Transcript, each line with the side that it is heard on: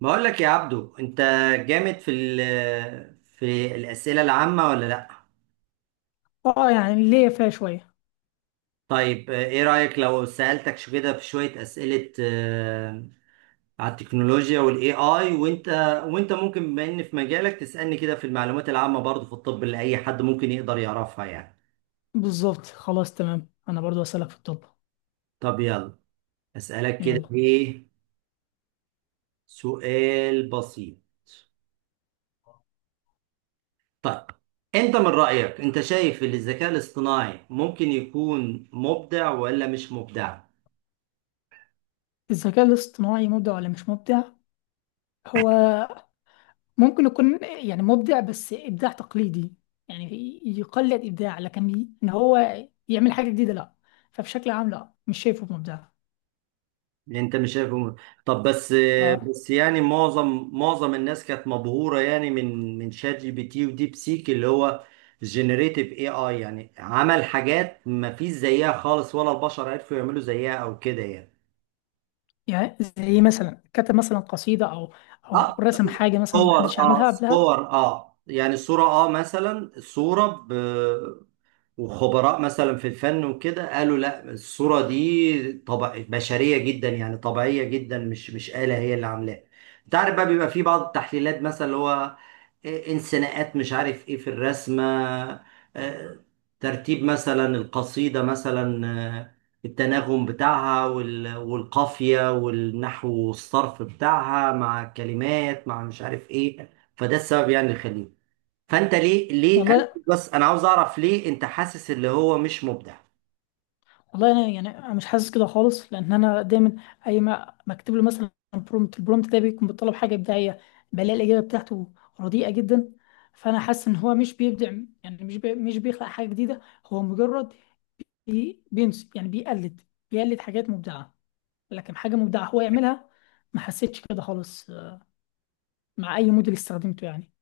right: بقول لك يا عبدو انت جامد في الأسئلة العامة ولا لا.
left: اه، يعني ليا فيها شوية.
right: طيب ايه رأيك لو سألتك شو كده في شوية أسئلة على التكنولوجيا والاي اي وانت ممكن بما ان في مجالك تسألني كده في المعلومات العامة برضه في الطب اللي اي حد ممكن يقدر يعرفها يعني.
left: بالظبط، خلاص تمام. انا برضو اسألك في الطب.
right: طب يلا أسألك كده
left: يلا.
right: ايه سؤال بسيط. طيب، انت من رأيك انت شايف ان الذكاء الاصطناعي ممكن يكون مبدع ولا مش مبدع؟
left: الذكاء الاصطناعي مبدع ولا مش مبدع؟ هو ممكن يكون يعني مبدع، بس ابداع تقليدي. يعني يقلد ابداع، لكن ان هو يعمل حاجة جديدة، لا. فبشكل عام، لا، مش شايفه مبدع.
right: انت مش شايفه م- طب بس
left: اه،
right: بس يعني معظم الناس كانت مبهوره يعني من شات جي بي تي وديب سيك اللي هو جينيريتيف اي اي، يعني عمل حاجات ما فيش زيها خالص، ولا البشر عرفوا يعملوا زيها او كده يعني.
left: يعني زي مثلا كتب مثلا قصيدة او
right: اه
left: رسم حاجة مثلا
right: صور
left: محدش
right: اه
left: عملها قبلها؟
right: صور اه يعني صوره، مثلا صوره، وخبراء مثلا في الفن وكده قالوا لا الصورة دي طبع بشرية جدا يعني طبيعية جدا، مش آلة هي اللي عاملاها. انت عارف بقى بيبقى في بعض التحليلات مثلا اللي هو انسناءات مش عارف ايه في الرسمة، آه، ترتيب مثلا القصيدة مثلا، آه، التناغم بتاعها والقافية والنحو والصرف بتاعها مع كلمات مع مش عارف ايه. فده السبب يعني اللي خليني. فانت ليه ليه أنا
left: والله،
right: بس انا عاوز اعرف ليه انت حاسس اللي هو مش مبدع.
left: والله انا يعني أنا مش حاسس كده خالص، لان انا دايما اي ما بكتب له مثلا برومت، البرومت ده بيكون بيطلب حاجه ابداعيه، بلاقي الاجابه بتاعته رديئه جدا. فانا حاسس ان هو مش بيبدع، يعني مش بيخلق حاجه جديده. هو مجرد بينس، يعني بيقلد، بيقلد حاجات مبدعه، لكن حاجه مبدعه هو يعملها ما حسيتش كده خالص مع اي موديل استخدمته يعني.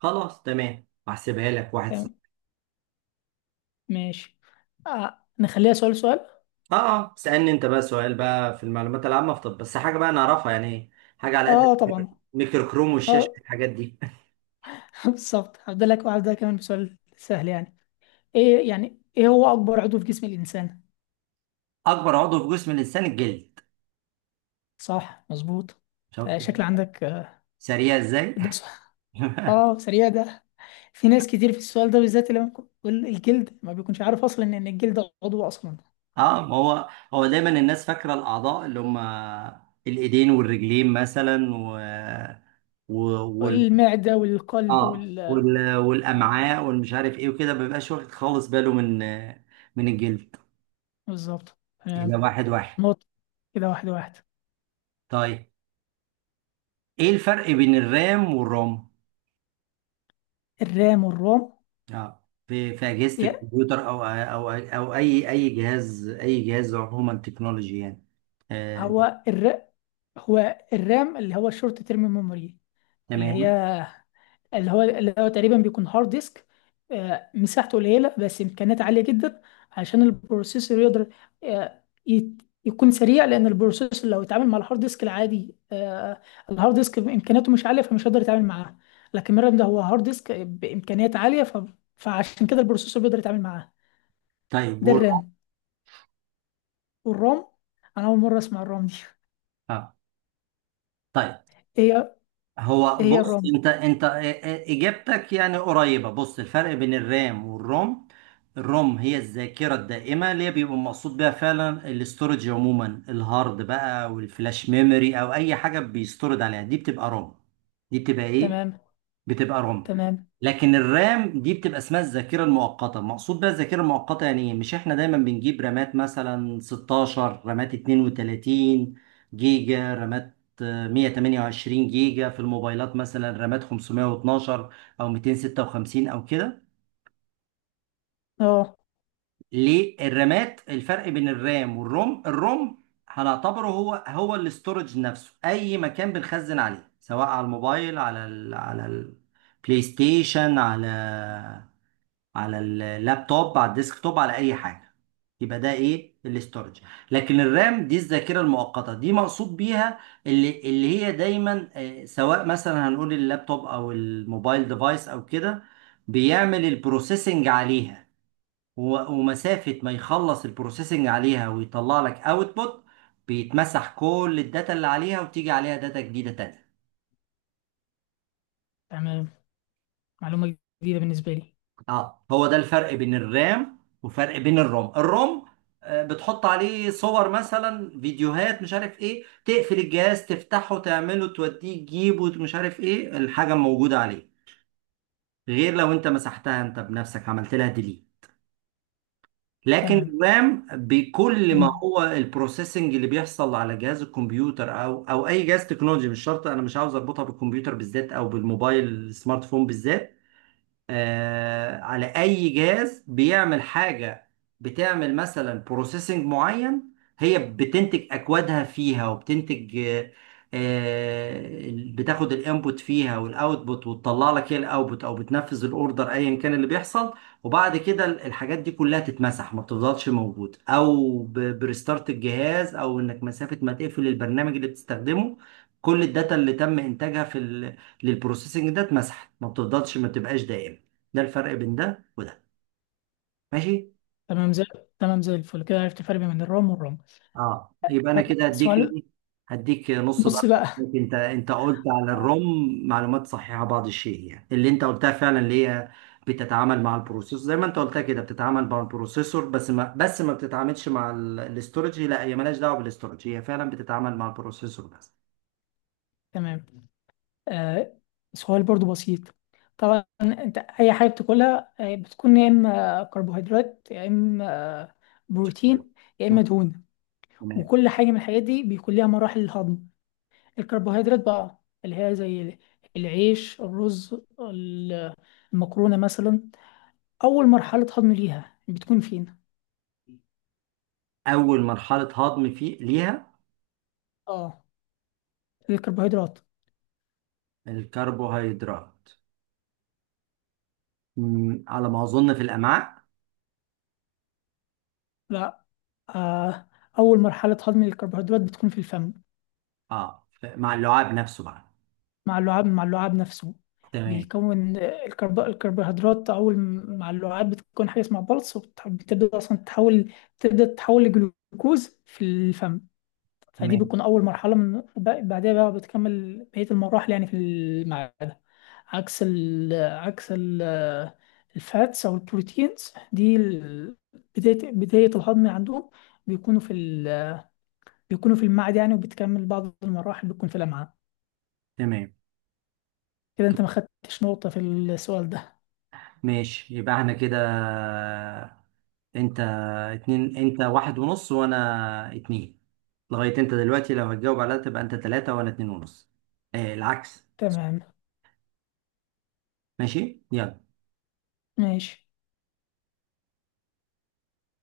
right: خلاص تمام، هحسبها لك واحد
left: فاهم.
right: صفر.
left: ماشي. نخليها سؤال سؤال.
right: اه اسالني انت بقى سؤال بقى في المعلومات العامه في طب، بس حاجه بقى نعرفها يعني، حاجه على قد
left: اه طبعا.
right: ميكرو كروم والشاشه
left: اه.
right: الحاجات دي.
left: بالظبط، هبدأ لك، وهبدأ كمان بسؤال سهل يعني. ايه هو اكبر عضو في جسم الانسان؟
right: اكبر عضو في جسم الانسان الجلد.
left: صح، مظبوط.
right: شفت
left: شكل عندك
right: سريع ازاي؟
left: ده سؤال. اه، سريع ده. في ناس كتير في السؤال ده بالذات اللي بيقول الجلد ما بيكونش عارف اصلا ان الجلد عضو اصلا.
right: اه، ما هو دايما الناس فاكره الاعضاء اللي هم الايدين والرجلين مثلا و... و...
left: المعده والقلب
right: اه
left: وال
right: وال...
left: آه،
right: والامعاء والمش عارف ايه وكده، ما بيبقاش واخد خالص باله من الجلد.
left: بالظبط.
right: كده
left: تمام.
right: واحد واحد.
left: نقطة. كده واحد واحد.
right: طيب، ايه الفرق بين الرام والروم؟
left: الرام والروم؟
right: اه في اجهزه
left: يا-
right: الكمبيوتر او اي جهاز، اي جهاز عموما تكنولوجي يعني. آه.
left: هو الر... هو الرام اللي هو الشورت تيرم ميموري، اللي
right: تمام.
left: هي اللي هو تقريبا بيكون هارد ديسك، مساحته قليلة بس إمكانيات عالية جدا، عشان البروسيسور يقدر يكون سريع. لأن البروسيسور لو اتعامل مع الهارد ديسك العادي الهارد ديسك إمكانياته مش عالية، فمش هيقدر يتعامل معاه. لكن مرة ده هو هارد ديسك بإمكانيات عالية، فعشان كده البروسيسور بيقدر يتعامل معاه.
right: طيب
left: ده
right: والروم؟
left: الرام. والرام، أنا أول مرة أسمع الرام دي.
right: اه طيب،
left: إيه هي
right: هو
left: إيه هي
right: بص
left: الرام؟
right: انت اجابتك يعني قريبه. بص، الفرق بين الرام والروم: الروم هي الذاكره الدائمه اللي هي بيبقى مقصود بيها فعلا الاستورج، عموما الهارد بقى والفلاش ميموري او اي حاجه بيستورد عليها، دي بتبقى روم. دي بتبقى ايه؟
left: تمام.
right: بتبقى روم.
left: تمام.
right: لكن الرام دي بتبقى اسمها الذاكره المؤقته. مقصود بيها الذاكره المؤقته يعني ايه؟ مش احنا دايما بنجيب رامات مثلا 16 رامات 32 جيجا رامات، 128 جيجا في الموبايلات مثلا رامات 512 او 256 او كده.
left: أه.
right: ليه الرامات الفرق بين الرام والروم؟ الروم هنعتبره هو الاستورج نفسه، اي مكان بنخزن عليه سواء على الموبايل، على ال على البلاي ستيشن، على على اللابتوب، على الديسكتوب، على اي حاجه، يبقى ده ايه؟ الاستورج. لكن الرام دي الذاكره المؤقته، دي مقصود بيها اللي هي دايما، سواء مثلا هنقول اللابتوب او الموبايل ديفايس او كده، بيعمل البروسيسنج عليها. و- ومسافه ما يخلص البروسيسنج عليها ويطلع لك اوتبوت، بيتمسح كل الداتا اللي عليها وتيجي عليها داتا جديده تانية.
left: تمام. معلومة جديدة بالنسبة لي.
right: اه هو ده الفرق بين الرام وفرق بين الروم. الروم بتحط عليه صور مثلا، فيديوهات مش عارف ايه، تقفل الجهاز تفتحه تعمله توديه تجيبه مش عارف ايه، الحاجة موجودة عليه، غير لو انت مسحتها انت بنفسك عملت لها ديليت. لكن
left: تمام.
right: الرام بكل ما هو البروسيسنج اللي بيحصل على جهاز الكمبيوتر او اي جهاز تكنولوجي، مش شرط، انا مش عاوز اربطها بالكمبيوتر بالذات او بالموبايل السمارت فون بالذات، على اي جهاز بيعمل حاجه بتعمل مثلا بروسيسنج معين، هي بتنتج اكوادها فيها وبتنتج، بتاخد الانبوت فيها والاوتبوت وتطلع لك هي الاوتبوت او بتنفذ الاوردر ايا كان اللي بيحصل. وبعد كده الحاجات دي كلها تتمسح، ما بتفضلش موجوده، او بريستارت الجهاز او انك مسافه ما تقفل البرنامج اللي بتستخدمه، كل الداتا اللي تم انتاجها في للبروسيسنج ده اتمسحت، ما بتفضلش، ما بتبقاش دائمه. ده الفرق بين ده وده. ماشي.
left: تمام زي تمام زي الفل كده عرفت الفرق بين الرام والرام.
right: اه يبقى انا
left: آه،
right: كده هديك
left: سؤال.
right: ايه، هديك نص
left: نص
right: درجه
left: بقى.
right: عليك. انت قلت على
left: آه.
right: الروم معلومات صحيحه بعض الشيء يعني، اللي انت قلتها فعلا اللي هي بتتعامل مع البروسيسور، زي ما انت قلتها كده بتتعامل مع البروسيسور بس، ما بتتعاملش مع الاستورج، لا هي مالهاش دعوه بالاستورج، هي فعلا بتتعامل مع البروسيسور بس.
left: تمام. آه، سؤال برضو بسيط. طبعا، انت اي حاجه بتاكلها بتكون يا اما كربوهيدرات، يا اما آه، بروتين، يا
right: مم.
left: اما دهون.
right: تمام.
left: وكل حاجه من الحاجات دي بيكون ليها مراحل الهضم. الكربوهيدرات بقى، اللي هي زي العيش، الرز، ال- المكرونه مثلا، اول مرحله هضم ليها بتكون فين؟
right: اول مرحله هضم فيه ليها
left: اه، الكربوهيدرات.
right: الكربوهيدرات، على ما اظن في الامعاء.
left: لا، آه، أول مرحلة هضم الكربوهيدرات بتكون في الفم.
right: اه مع اللعاب نفسه بقى.
left: مع اللعاب نفسه.
right: تمام.
left: بيكون الكربوهيدرات أول مع اللعاب بتكون حاجة اسمها بلس، وبتبدأ أصلا تتحول، تبدأ تتحول لجلوكوز في الفم. فدي
right: تمام.
left: بتكون أول مرحلة. بعدها بقى بتكمل بقية المراحل يعني في المعدة. عكس ال... عكس ال... آه، الفاتس أو البروتينز، دي بداية، الهضم عندهم بيكونوا في بيكونوا في المعاد يعني، وبتكمل بعض المراحل بتكون في الأمعاء.
right: تمام.
left: كده أنت ما خدتش نقطة في السؤال ده.
right: ماشي يبقى احنا كده، انت اتنين، انت واحد ونص وانا اتنين. لغاية انت دلوقتي لو هتجاوب على ده تبقى انت تلاتة وانا اتنين ونص. اه العكس.
left: تمام.
right: ماشي يلا.
left: ماشي.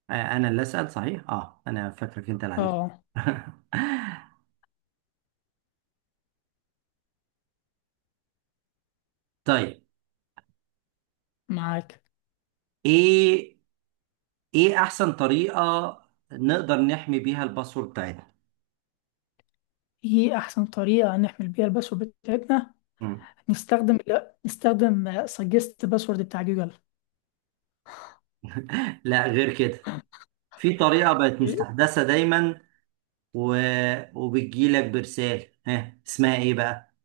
right: اه انا اللي اسأل صحيح، اه انا فاكرك انت اللي عليك.
left: أه،
right: طيب،
left: معاك.
right: ايه ايه احسن طريقة نقدر نحمي بيها الباسورد بتاعتنا؟
left: إيه أحسن طريقة نحمل بيها الباسورد بتاعتنا؟
right: مم.
left: نستخدم، لا، نستخدم سجست باسورد بتاع جوجل.
right: لا غير كده، في طريقة بقت مستحدثة دايما و... وبتجيلك برسالة، ها اسمها ايه بقى؟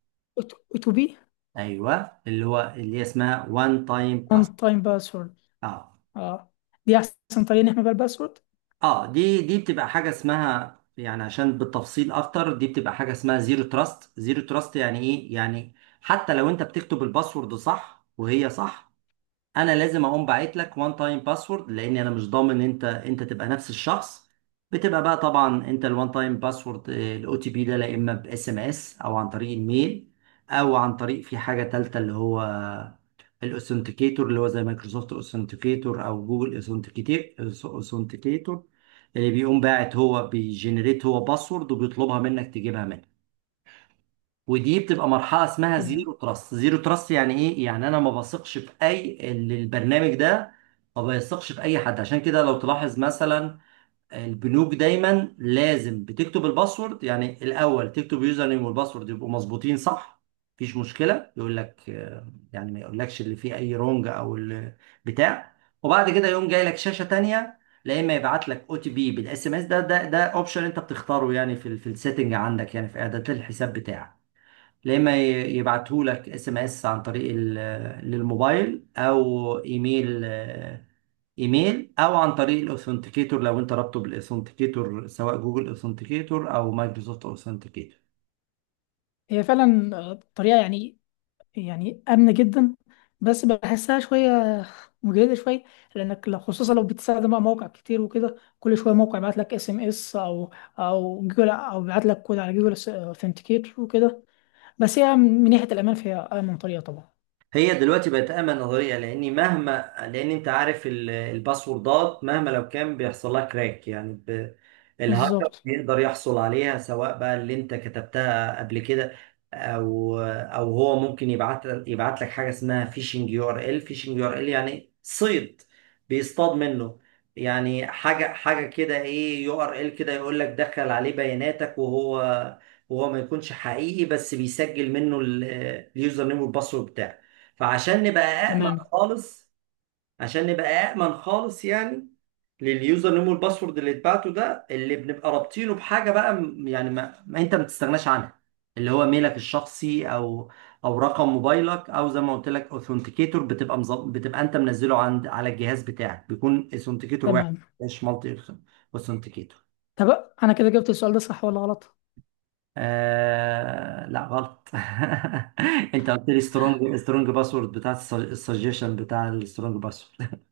left: تو بي،
right: ايوه، اللي هي اسمها وان تايم باس.
left: وان تايم باسورد.
right: اه
left: أه، دي أحسن طريقة نحمل بيها الباسورد.
right: اه دي بتبقى حاجة اسمها يعني، عشان بالتفصيل اكتر، دي بتبقى حاجة اسمها زيرو تراست. زيرو تراست يعني ايه؟ يعني حتى لو انت بتكتب الباسورد صح وهي صح، انا لازم اقوم باعت لك وان تايم باسورد، لان انا مش ضامن انت تبقى نفس الشخص. بتبقى بقى طبعا انت الوان تايم باسورد الاو تي بي ده، لا اما باس ام اس او عن طريق الميل او عن طريق، في حاجه تالته اللي هو الاوثنتيكيتور اللي هو زي مايكروسوفت اوثنتيكيتور او جوجل اوثنتيكيتور، اللي بيقوم باعت هو، بيجنريت هو باسورد وبيطلبها منك تجيبها منه. ودي بتبقى مرحله اسمها
left: تمام.
right: زيرو تراست. زيرو تراست يعني ايه؟ يعني انا ما بثقش في اي البرنامج ده، ما بيثقش في اي حد. عشان كده لو تلاحظ مثلا البنوك دايما لازم بتكتب الباسورد، يعني الاول تكتب يوزر نيم والباسورد يبقوا مظبوطين صح، مفيش مشكله، يقول لك يعني ما يقولكش اللي فيه اي رونج او بتاع، وبعد كده يقوم جاي لك شاشه تانية، لا اما يبعت لك او تي بي بالاس ام اس، ده اوبشن انت بتختاره يعني في في السيتنج عندك يعني في اعدادات الحساب بتاعك، يا اما يبعتهولك اس ام اس عن طريق للموبايل او ايميل، ايميل او عن طريق الاوثنتيكيتور لو انت رابطه بالاوثنتيكيتور سواء جوجل اوثنتيكيتور او مايكروسوفت اوثنتيكيتور.
left: هي فعلا طريقة يعني آمنة جدا، بس بحسها شوية مجهدة شوية. لأنك لو، خصوصا لو بتستخدم بقى موقع كتير وكده، كل شوية موقع يبعت لك اس ام اس أو جوجل، أو يبعت لك كود على جوجل اوثنتيكيت وكده. بس هي من ناحية الأمان فهي أأمن طريقة طبعا.
right: هي دلوقتي بقت امن نظريه، لاني مهما، لان انت عارف الباسوردات مهما لو كان بيحصل لها كراك يعني ب... الهاكر
left: بالظبط.
right: بيقدر يحصل عليها، سواء بقى اللي انت كتبتها قبل كده او هو ممكن يبعت لك حاجه اسمها فيشنج يو ار ال. فيشنج يو ار ال يعني صيد، بيصطاد منه يعني، حاجه كده، ايه يو ار ال كده يقول لك دخل عليه بياناتك، وهو ما يكونش حقيقي بس بيسجل منه اليوزر نيم والباسورد بتاعك. فعشان نبقى أأمن
left: تمام.
right: خالص، عشان نبقى أأمن خالص يعني لليوزر نيم والباسورد، اللي اتبعته ده اللي بنبقى رابطينه بحاجة بقى يعني ما انت ما تستغناش عنها، اللي هو ميلك الشخصي او رقم موبايلك، او زي ما قلت لك اوثنتيكيتور بتبقى مظب... بتبقى انت منزله عند على الجهاز بتاعك بيكون اوثنتيكيتور واحد،
left: تمام.
right: مش مالتي اوثنتيكيتور.
left: طب أنا كده جبت السؤال ده صح ولا غلط؟
right: آه... لا غلط. انت قلت لي سترونج باسورد بتاع السجيشن بتاع السترونج باسورد.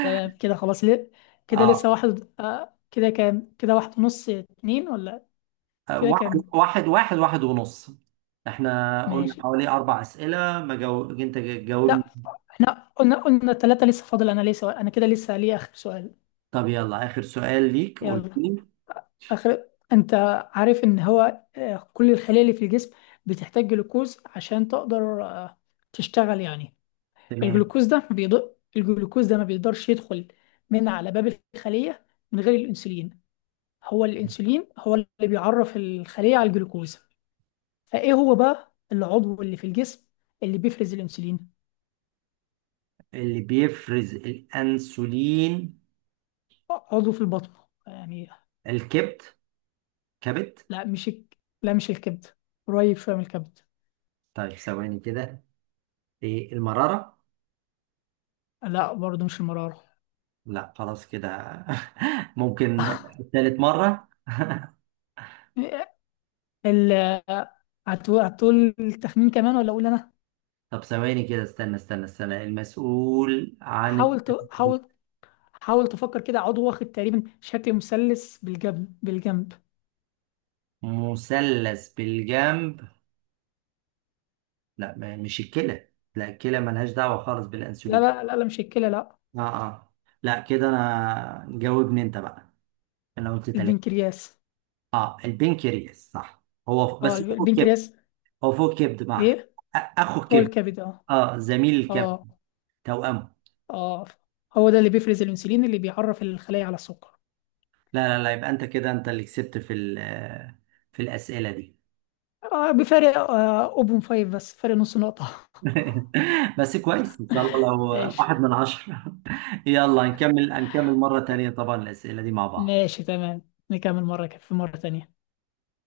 left: تمام، كده خلاص ليه. كده لسه
right: اه
left: واحد. كده كام؟ كده واحد ونص اتنين ولا؟ كده
right: واحد
left: كام؟
right: واحد، واحد ونص. احنا قلنا
left: ماشي.
right: حوالي أربع أسئلة. ما جو... أنت جاوبني.
left: لا، احنا قلنا ثلاثة، لسه فاضل انا ليه سؤال. انا كده لسه ليه اخر سؤال.
right: طب يلا آخر سؤال ليك، قول
left: يلا.
right: لي.
left: انت عارف ان هو كل الخلايا اللي في الجسم بتحتاج جلوكوز عشان تقدر تشتغل يعني.
right: تمام.
left: الجلوكوز ده ما بيقدرش يدخل من على باب الخلية من غير الانسولين. هو الانسولين هو اللي بيعرف الخلية على الجلوكوز. فايه هو بقى العضو اللي في الجسم اللي بيفرز الانسولين؟
right: اللي بيفرز الأنسولين
left: عضو في البطن يعني.
right: الكبد، كبد.
left: لا، مش الكبد. قريب شوية من الكبد.
right: طيب ثواني كده، ايه المرارة؟
left: لا، برضه مش المرارة.
right: لا خلاص كده. ممكن ثالث مرة؟
left: ال هتقول التخمين كمان ولا اقول انا؟
right: طب ثواني كده، استنى المسؤول عن
left: حاول ت... حاول حاول تفكر كده. عضو واخد تقريبا شكل مثلث بالجنب، بالجنب.
right: مثلث بالجنب. لا مش الكلى؟ لا الكلى ملهاش دعوة خالص
left: لا
right: بالأنسولين.
left: لا لا, لا مش الكلى، لا.
right: اه اه لا كده انا جاوبني انت بقى، انا قلت ثلاثة.
left: البنكرياس.
right: اه البنكرياس صح، هو
left: اه،
right: بس هو فوق الكبد.
left: البنكرياس.
right: هو فوق الكبد مع
left: ايه.
right: اخو
left: هو
right: الكبد.
left: الكبد، اه.
right: اه زميل الكبد،
left: اه
right: توأمه.
left: اه هو ده اللي بيفرز الانسولين اللي بيعرف الخلايا على السكر.
right: لا يبقى انت كده انت اللي كسبت في في الأسئلة دي.
left: بفارق 0.5 بس، فارق نص نقطة.
right: بس كويس ان شاء الله لو
left: ايش.
right: واحد من عشرة. يلا نكمل، نكمل مرة تانية طبعا الأسئلة دي مع بعض.
left: ماشي، تمام، نكمل مرة في مرة تانية.